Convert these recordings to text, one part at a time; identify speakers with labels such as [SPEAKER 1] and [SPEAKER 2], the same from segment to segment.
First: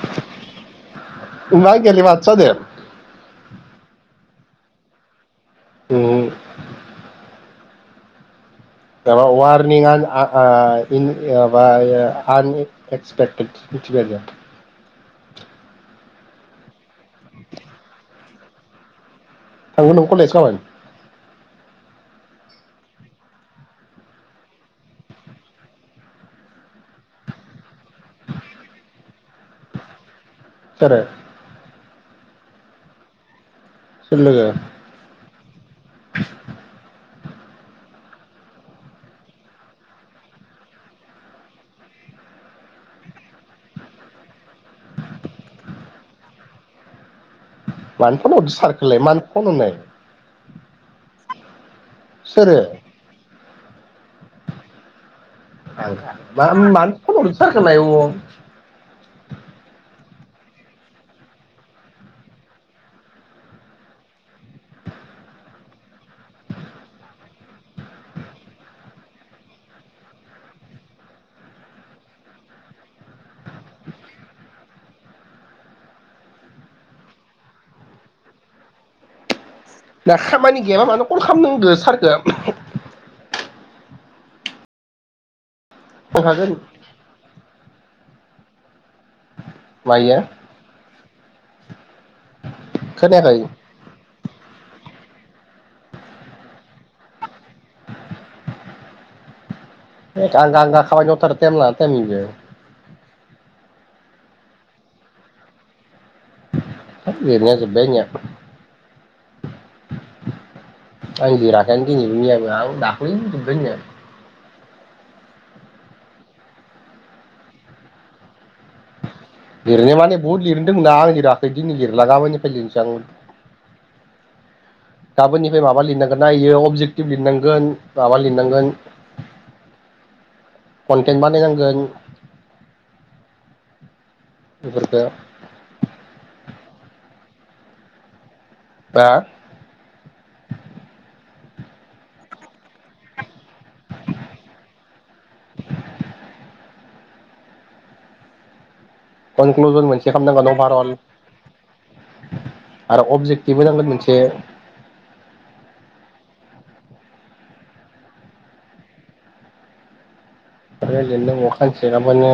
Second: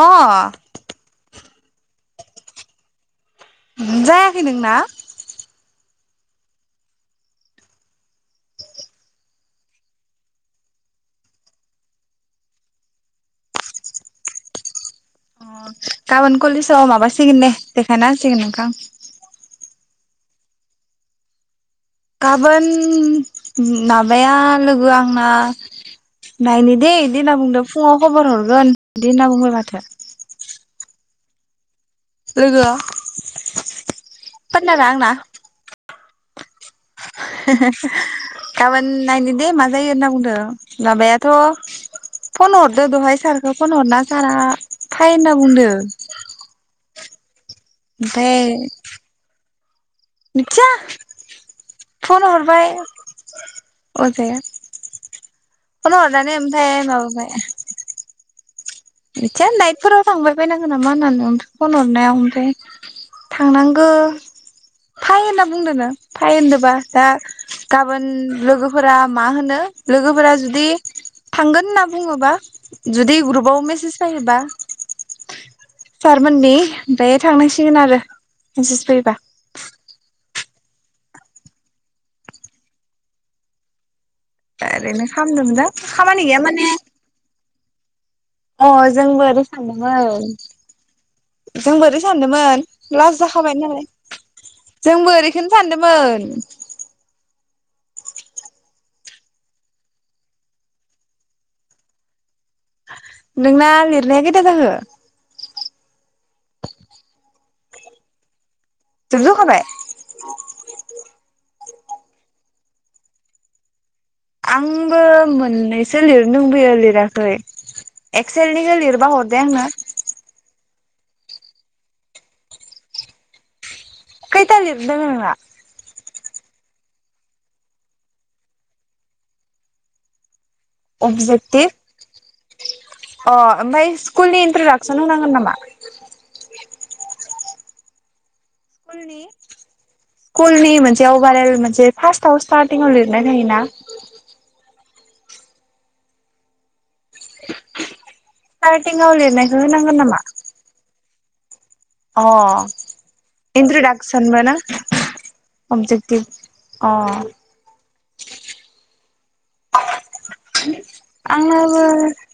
[SPEAKER 1] अ
[SPEAKER 2] मा गेले माथो जादो
[SPEAKER 1] जायाखै नोंना
[SPEAKER 2] न'आव माबा वार्निं आ ओ इन ओ बा ओ आनएक्सपेक्टेड मिथिबाय दे
[SPEAKER 1] गाबोन कलेजाव माबासिगोन दे देखायना होसिगोन नोंखो आं
[SPEAKER 2] थांगोन नों कलेज गाबोन
[SPEAKER 1] गाबोन नाबाया लोगो आ आंना नायनि दे इदि होनना बुंदों फुंङाव खबर हरगोन इदि होनना बुंबाय माथो।
[SPEAKER 2] सोरो
[SPEAKER 1] लोगोआ
[SPEAKER 2] सोर लोगो
[SPEAKER 1] पार्टआ आंना गाबोन नायनि दे मा जायो होनना बुंदों माबायाथ' फन हरदो दहाय सारखो फन हरना सारा फाय होनना बुंदों।
[SPEAKER 2] मानो फन
[SPEAKER 1] ओमफ्राय
[SPEAKER 2] हरदो सारखौलाय मानो फन हरनाय
[SPEAKER 1] मिथिया फन
[SPEAKER 2] सोरो
[SPEAKER 1] हरबाय अ जाया
[SPEAKER 2] मा मानो फन हरदो सारखोलाय अ
[SPEAKER 1] मिथिया नाइटफोराव थांबाय बायनांगोन नामा होननानै ओमफ्राय फन हरनायाव ओमफ्राय थांनांगो फाय होनना बुंदोना फाय होनदोंबा दा गाबोन लोगोफोरा मा होनो लोगोफोरा जुदि थांगोन होनना बुङोबा जुदि ग्रुपआव मेसेज फायोबा सारमोननि ओमफ्राय थांनांसिगोन आरो मेसेस फैयोबा।
[SPEAKER 2] दा खामानि गैयाबा मानो कल खामनांगो सारखो
[SPEAKER 1] ओरैनो खामदोंमोनजां खामानि गैया
[SPEAKER 2] थांखागोन
[SPEAKER 1] माने अ जोंबो ओरै
[SPEAKER 2] मायो
[SPEAKER 1] सानदोमोन। जोंबो ओरै सानदोंमोन लास
[SPEAKER 2] खोनायाखै
[SPEAKER 1] जाखाबाय नालाय जोंबो ओरैखोनो सानदोंमोन।
[SPEAKER 2] एग आंगा-आंगा खामानि मावथारो ताइम लाना ताइम इयो
[SPEAKER 1] नोंना लिरनाया कोयता जाखो
[SPEAKER 2] लिरनाया जोबबाय आंनिया
[SPEAKER 1] जोबजोबखाबाय
[SPEAKER 2] आं लिराखैनो दिनैबो मियाबो आं दाख्लैनो जोबबाय आंनिया
[SPEAKER 1] आंबो मोननैसो लिरनो दोंबोयो लिराखै एक्सेलनिखो लिरबा हरदे आंनो
[SPEAKER 2] लिरनो माने बहुत लिरनो दोंङोना आं लिराखै दिनै लिरला गामोननिफ्राय लिरनोसै आं।
[SPEAKER 1] खोयथालिरनो दङो नोंना।
[SPEAKER 2] गाबोननिफ्राय माबा लिरनांगोन नायो अबजेक्टिभ लिरनांगोन माबा लिरनांगोन।
[SPEAKER 1] [inaudible]
[SPEAKER 2] कन्टेन्ट
[SPEAKER 1] अबजेक्टिभ
[SPEAKER 2] बानायनांगोन
[SPEAKER 1] अ ओमफ्राय स्कुलनि इन्ट्रदाक्सन
[SPEAKER 2] बेफोरखौ
[SPEAKER 1] होनांगोन नामा।
[SPEAKER 2] बा
[SPEAKER 1] कलनि स्कुल नि मोनसे अभारेल मोनसे फार्स्टआव स्टार्टिंआव लिरनाय थायोना। स्टार्टिंव लिरनायखौ होनांगोन नामा।
[SPEAKER 2] मन'भारल
[SPEAKER 1] अ
[SPEAKER 2] अबजेक्टिभ
[SPEAKER 1] इन्द्रि
[SPEAKER 2] होनांगोन मोनसे
[SPEAKER 1] दाखसानमाना अबजेक्टिभ अ
[SPEAKER 2] ओमफ्राय लिरनो न'आव
[SPEAKER 1] आंनाबो
[SPEAKER 2] खानसे गाबोननो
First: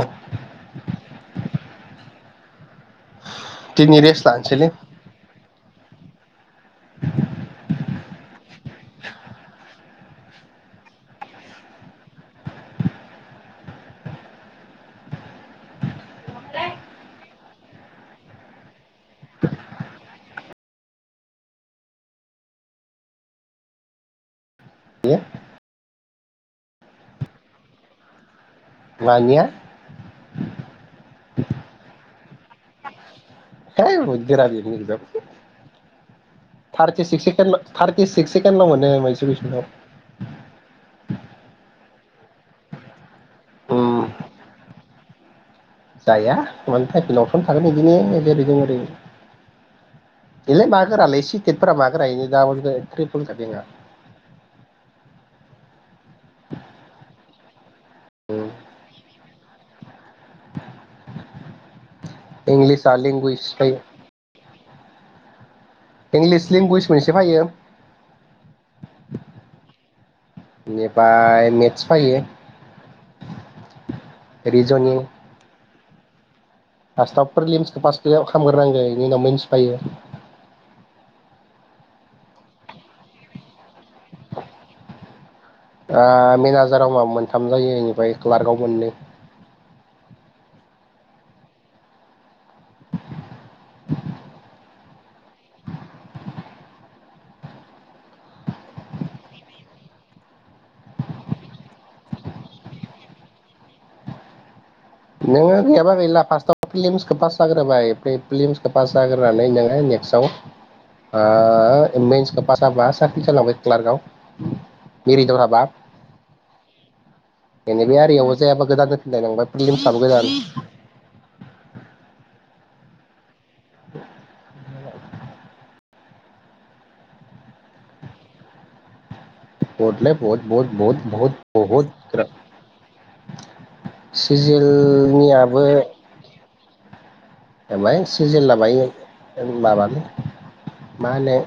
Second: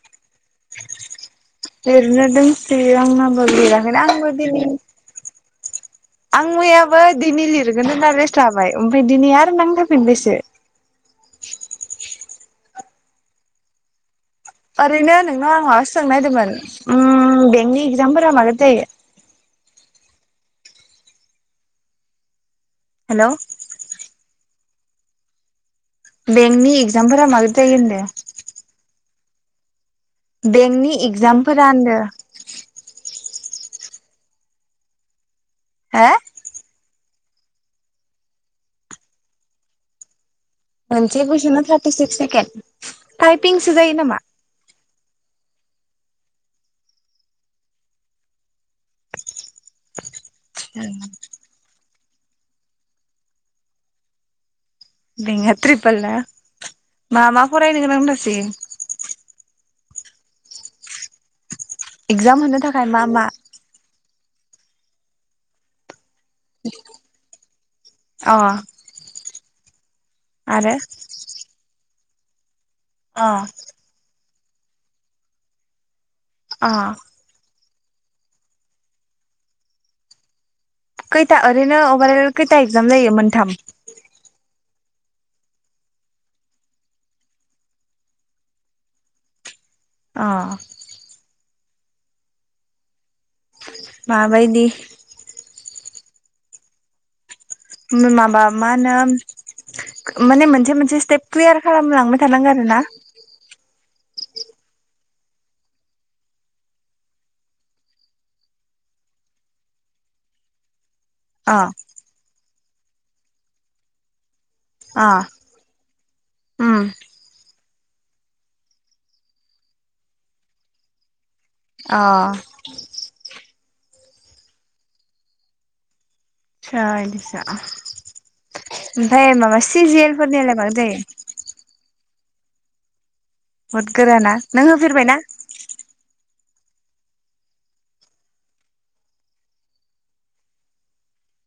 [SPEAKER 1] लिरनोदों। जेरै आंनाबो
[SPEAKER 2] दिनै
[SPEAKER 1] लिराखैना
[SPEAKER 2] रेस्ट
[SPEAKER 1] आंबो
[SPEAKER 2] लानोसैलै
[SPEAKER 1] दिनै आं मैयाबो दिनै लिरगोन होननानै रेस लाबाय ओमफाय दिनै आरो नांथाफिन बायसो। ओरैनो नोंनाव आं माबा सोंनायदोंमोन उम बेंकनि इगजामफोरा माला जायो? हेलौ
[SPEAKER 2] यो
[SPEAKER 1] बेंकनि एगजामफोरा [unintelligible] मारै जायो होनदों।
[SPEAKER 2] मानिया
[SPEAKER 1] बेंकनि एगजामफोरा होनदो।
[SPEAKER 2] [unintelligible]
[SPEAKER 1] हा
[SPEAKER 2] थार्टिसिक्स सेकेणड थार्टिसिक्स सेकेणडल मोनो मोनसे कुइसन आव।
[SPEAKER 1] मोनसे कुइसनाव थार्टिसिक्स सेकेणड टाइपिंसो जायो
[SPEAKER 2] उम
[SPEAKER 1] नामा?
[SPEAKER 2] जाया मान टाइपिंल' अपसन थागोन इदिनो जेरै जों ओरै एलै मा गोरालाय सिटेटफोरा [unintelligible] ट्रिपुल काटिंया
[SPEAKER 1] बेंक आ ट्रिपोल ना मा मा फरायनो गोनां दासै इगजाम होनो थाखाय
[SPEAKER 2] इंलिसआ
[SPEAKER 1] मा मा
[SPEAKER 2] लेंगुवेज फैयो इंलिस लेंगुवेज मोनसे फैयो।
[SPEAKER 1] अ आरो
[SPEAKER 2] बेनिफाय मेथ्स फोयो।
[SPEAKER 1] अ
[SPEAKER 2] रिजनिं
[SPEAKER 1] आ
[SPEAKER 2] स्टाबफोरमसखौ पासआव खालामग्रोनांगो बेनि उनाव मोनन्थिफायो।
[SPEAKER 1] खैथा ओरैनो अभारअल खैथा एक्जाम जायो मोनथाम
[SPEAKER 2] आ मेनेजाराव मा मोनथाम जायो इनिफाय क्लार्कआव मोनै
[SPEAKER 1] आं माबायदि माबा मा होनो माने मोनसे मोनसे स्टेप क्लियार खालामलांबाय थानांगोन आरो ना
[SPEAKER 2] नोङो गैयाबा गैला फार्स्टआव फिलिम्सखौ पास जाग्रोबाय फिलिम्सखौ पास जाग्रोनानै नोङो नेक्स्टआव आ
[SPEAKER 1] आ
[SPEAKER 2] मिसखौ फास जाबा सारकिल जालांबाय क्लार्कआव
[SPEAKER 1] अ
[SPEAKER 2] मेरिदर हाबाब
[SPEAKER 1] उम
[SPEAKER 2] बे आरियावबो जायाबा गोदान जाफिन लायबाय [unintelligible] [unintelligible]
[SPEAKER 1] आ
[SPEAKER 2] [inaudible]
[SPEAKER 1] सा इदिसो ओमफाय माबा
[SPEAKER 2] बहद लै बहद
[SPEAKER 1] सिजेलफोरनियालाय
[SPEAKER 2] बहद
[SPEAKER 1] मारै जायो
[SPEAKER 2] बहद बहद बहद ग्रा
[SPEAKER 1] बुहुद गोराना नों होफेरबायना
[SPEAKER 2] सिजेलनियाबो होबाय सिजेल लाबाय ओम माबानो मा होनो।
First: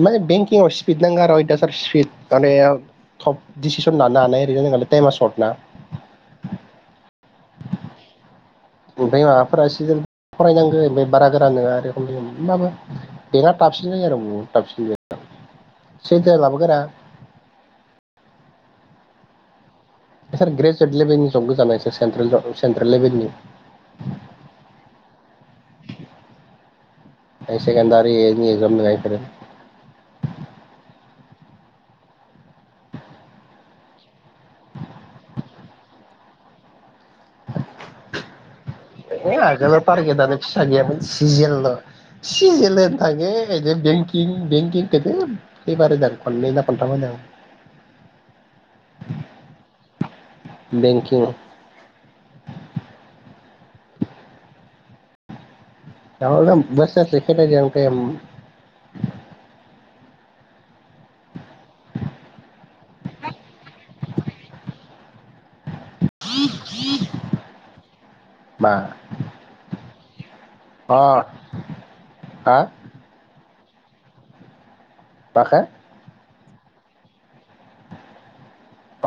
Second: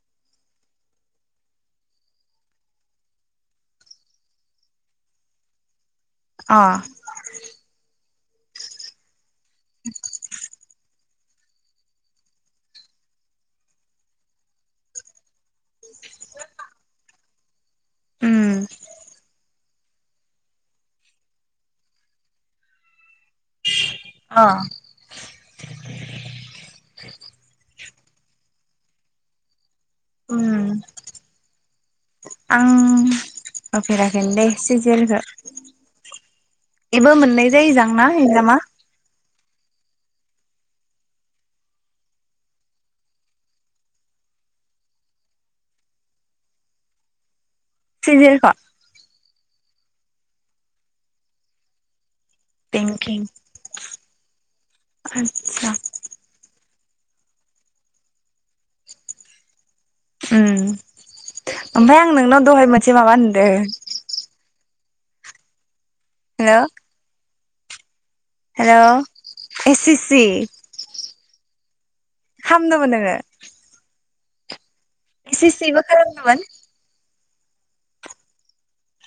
[SPEAKER 2] माने बेंकिं सपिड नांग आरो दार सपिड मानेव थटफ डिसिसन लानो हानायओैरैजाय जों टाइमा सर्ट ना
[SPEAKER 1] अ।
[SPEAKER 2] ओमफ्राय माबाफोरा सोजोन फरायनांगौ बे बारा गोरान नङा रोखोमनि होमबाबो बेंका थाबसिन होयो आरो बु थाबसिन जाया। सेटेल आबो गोरा
[SPEAKER 1] उम।
[SPEAKER 2] इसोर ग्रेजुवेट लेभेलनि जब गोजा ना इसोर सेन्ट्रेल' सेन्ट्रेल लेभेलनि।
[SPEAKER 1] अ।
[SPEAKER 2] हाइसेकेदारिनि जब नङा इफोरो
[SPEAKER 1] उम। आं होफेराखै दे सि जि एल खौ। इबो मोननै जायो जांना एगजामा?
[SPEAKER 2] एदिनो आगोलाव टारगेदानो फिसा गैयामोन सिजिएल ल'। सि जि एल एनटाखे एजिं बेंकिं बेंकिं [unintelligible] एबार होगोन खननैना खन्थाम होगोन।
[SPEAKER 1] सिजेएल।
[SPEAKER 2] बेंकिं।
[SPEAKER 1] बेंकिं।
[SPEAKER 2] बावनो आं बोसोरसे खेदायदों आं टायेम।
[SPEAKER 1] उम ओमफ्राय आं नोंनाव दहाय मोनसे मायबा नुदो।
[SPEAKER 2] [inaudible]
[SPEAKER 1] हेलौ एस सि सि।
[SPEAKER 2] अ।
[SPEAKER 1] खामदोंमोन नोङो? एस सि सि बो खालामदों मोन?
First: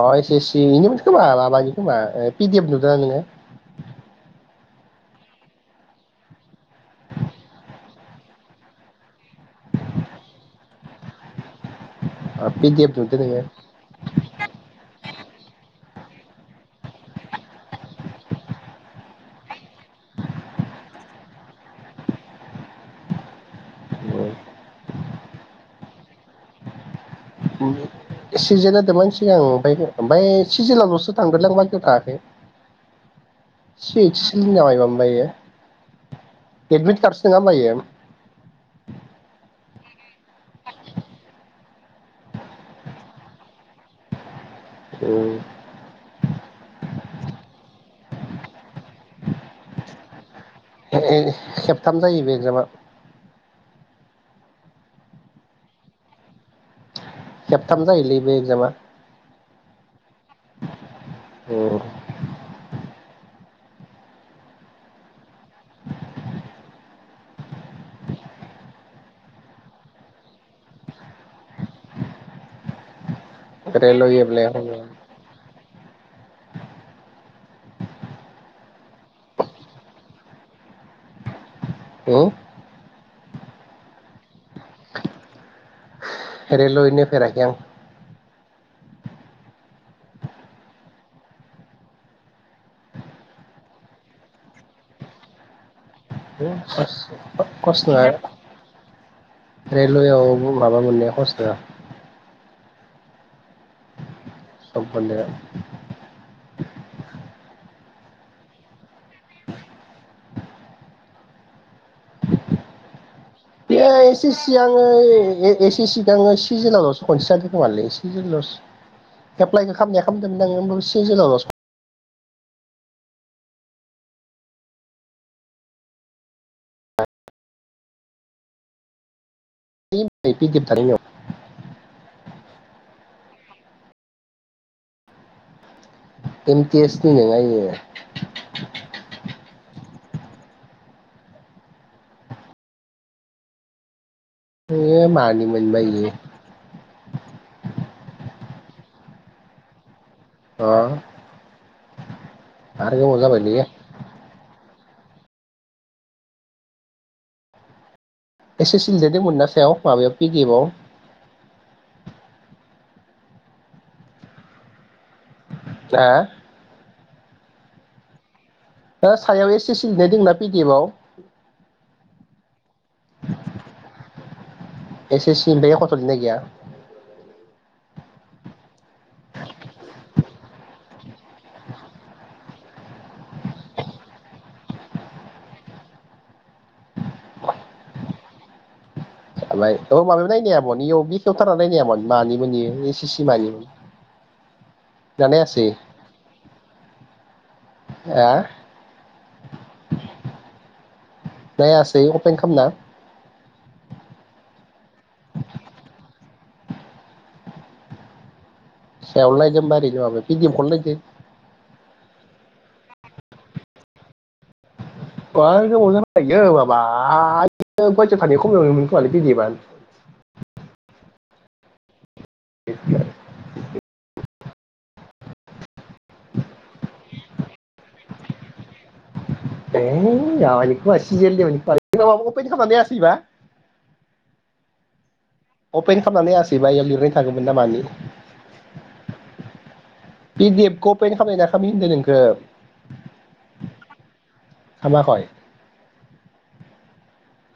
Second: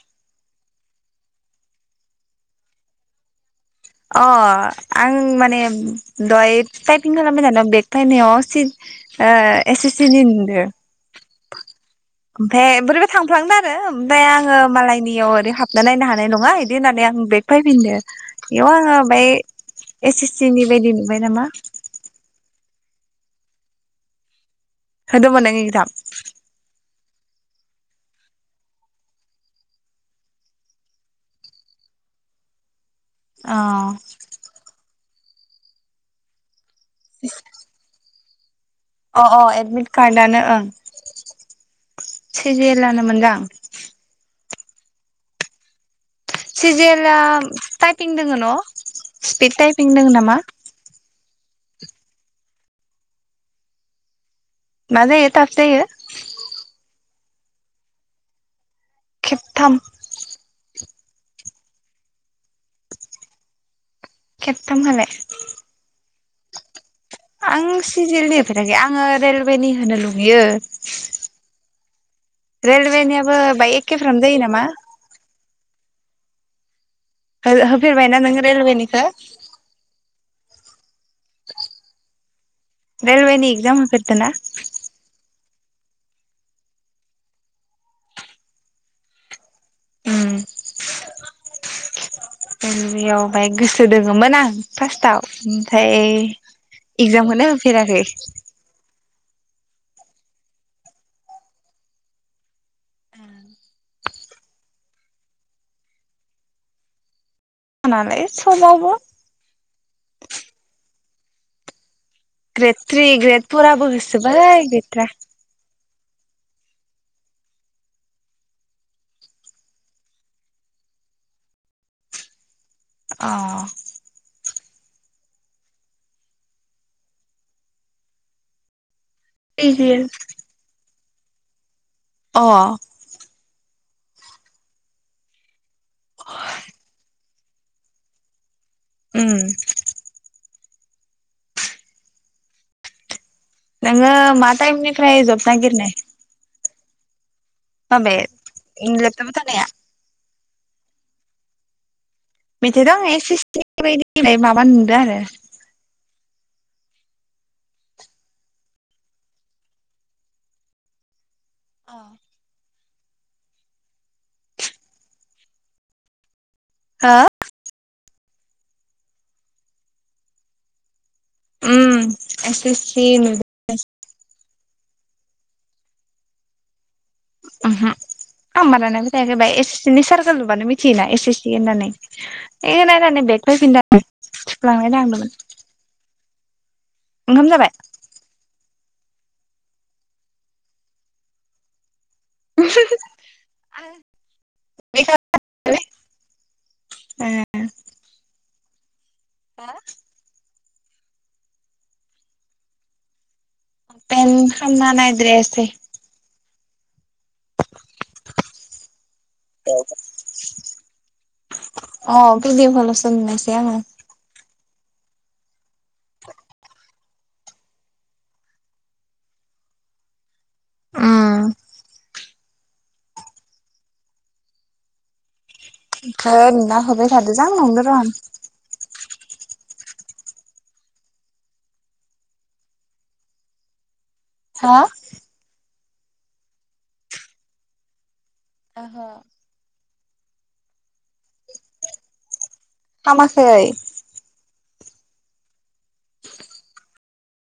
[SPEAKER 2] अ एस सि सि निमोन खोमा माबानि खोमा ओ पिडि एफ नुदोंना नोङो।
[SPEAKER 1] अ आं माने दहाय थाइपिं खालामबाय थानायाव बेग फायनायाव सि ओ एस सि सि नि नुदों। ओमफाय बोरैबा थाफ्लांदों। आरो ओमफ्राय आङो मालायनियाव ओरै हाबना नायनो हानाय नङा एदि होननानै बेग फैफिनदों। बेयाव आङो बाय एस सि सि नि बायदि नुबाय नामा। होदोंमोन नोङो एकजाम।
[SPEAKER 2] ओं सिजिएल होदोंमोन सिगां आं ओमफ्राय ओमफ्राय सिजिएल आवल'सो थांदोंलां बाखिआव थाङाखै।
[SPEAKER 1] [inaudible]
[SPEAKER 2] सिक्क सिनि ना मायाबा मोनबा इयो ऐडमिट कार्ड सो नङाहोनबा इयो।
[SPEAKER 1] अ अ एडमिट कार्डआनो ओं सिजिएल लानो मोनदां।
[SPEAKER 2] उम।
[SPEAKER 1] सिजिएल टाइपिं दोङ न' स्पिड टाइपिं दोङ नामा?
[SPEAKER 2] ए खेबथाम जायो बे एगजामा।
[SPEAKER 1] मा जायो थाफ जायो।
[SPEAKER 2] खेबथाम जायोलै बे एक्जामा।
[SPEAKER 1] खेबथाम।
[SPEAKER 2] अ।
[SPEAKER 1] खेबथाम खालाय? आं सिजेलनि होफेराखै आङो रेलवेनि होनो लुगैयो। रेलवेनियाबो बाय
[SPEAKER 2] रेलवे
[SPEAKER 1] एखेफ्राम
[SPEAKER 2] एप्लाइ
[SPEAKER 1] जायो नामा। होर होफेरबायना नों रेलवेनिखो?
[SPEAKER 2] औ।
[SPEAKER 1] रेलवेनि एगजाम होफेरदोना?
[SPEAKER 2] रेलवेनि होफेराखै आं।
[SPEAKER 1] उम गिबिआव बाहाय गोसो दोंङोमोन आं फार्स्टआव ओमफाय
[SPEAKER 2] [unintelligible] रेलवेआवबो माबा मोननाया हहस नोङा। जब मोननाया।
[SPEAKER 1] आंनालाय सबावबो। ग्रेत थ्रि ग्रेत
[SPEAKER 2] बे एसे सिगाङो ए एसी सी खो आंङो सिगाङो। सिजेनावलसो खनसे जादो खोमालै सिजेनावसो। एप्लाइखो खामनाया खालामदोंमोन आंङो ओमबाबो सिजेलाव
[SPEAKER 1] अ। सिजिएल
[SPEAKER 2] [unintelligible]
[SPEAKER 1] अ।
[SPEAKER 2] [unintelligible] नि नोङा इयो।
[SPEAKER 1] उम। नोङो मा
[SPEAKER 2] इयो
[SPEAKER 1] टाइमनिफ्राय
[SPEAKER 2] मानि
[SPEAKER 1] ज'ब
[SPEAKER 2] मोनबा
[SPEAKER 1] नागिरनाय?
[SPEAKER 2] इयो
[SPEAKER 1] माबे उम लेपटपबाव थानाया?
[SPEAKER 2] अ। आरो
[SPEAKER 1] [unintelligible]
[SPEAKER 2] गोबाव
[SPEAKER 1] इस सि
[SPEAKER 2] जाबायलै
[SPEAKER 1] सि नि बायदि माबा नुदो आरो।
[SPEAKER 2] एस सि सि लिरनाय दोंमोन ना सायाव माबायाव पिदिएफआव?
[SPEAKER 1] अ।
[SPEAKER 2] दा।
[SPEAKER 1] हा।
[SPEAKER 2] ओ सायाव एस सि सि लिरनाय दोङोना पिडिएफ आव।
[SPEAKER 1] उम एस एस सि नुदो
[SPEAKER 2] एस सि सि ओफाय एख'थो लिरनाय गैया?
[SPEAKER 1] ओमहो [unintelligible] बा एस सि सि नि सार्जार लुबानो मोनथियोना एस सि सि होननानै। ए नायनानै बेग फायफिनदों थुफ्लांनाय थांदोंमोन। ओंखाम जाबाय?
[SPEAKER 2] जाबाय औ माबायाव नायनो हायामन इआव बेखेवथारना नायनो हायामोन मानिमोन इयो एस सि सि मानिमोन दा नायासै।
[SPEAKER 1] ए
[SPEAKER 2] आ। नायासै अपेन खामना।
[SPEAKER 1] अपेन खामना नायद्राय आसै।
[SPEAKER 2] सायावल' नायदों होमबा ओरैनो माबा पिदिएफखोल' नायदों
[SPEAKER 1] अ पिदिएफखो लसो नुनायसै आंङो।
[SPEAKER 2] मार गोबाव जाबाय इयो माबा [unintelligible] गवाटियाव थानाय [unintelligible] पिदिएफ आ
[SPEAKER 1] उम।
[SPEAKER 2] [unintelligible]
[SPEAKER 1] आमफ्राय नोंनाव हरबाय थादोंदां नंदों र' आं।
[SPEAKER 2] [unintelligible] खालामनानै हायाखैब्ला।
[SPEAKER 1] हा?
[SPEAKER 2] अपेन खामना नायासैबा इआव लिरनाय थागौमोनना मानि।
[SPEAKER 1] ओहो।
[SPEAKER 2] पिडि एफखौ अपेन खामनाय ना खामि होनदो नोंखौ?
[SPEAKER 1] खामाखै
[SPEAKER 2] खामाखै?
[SPEAKER 1] [inaudible]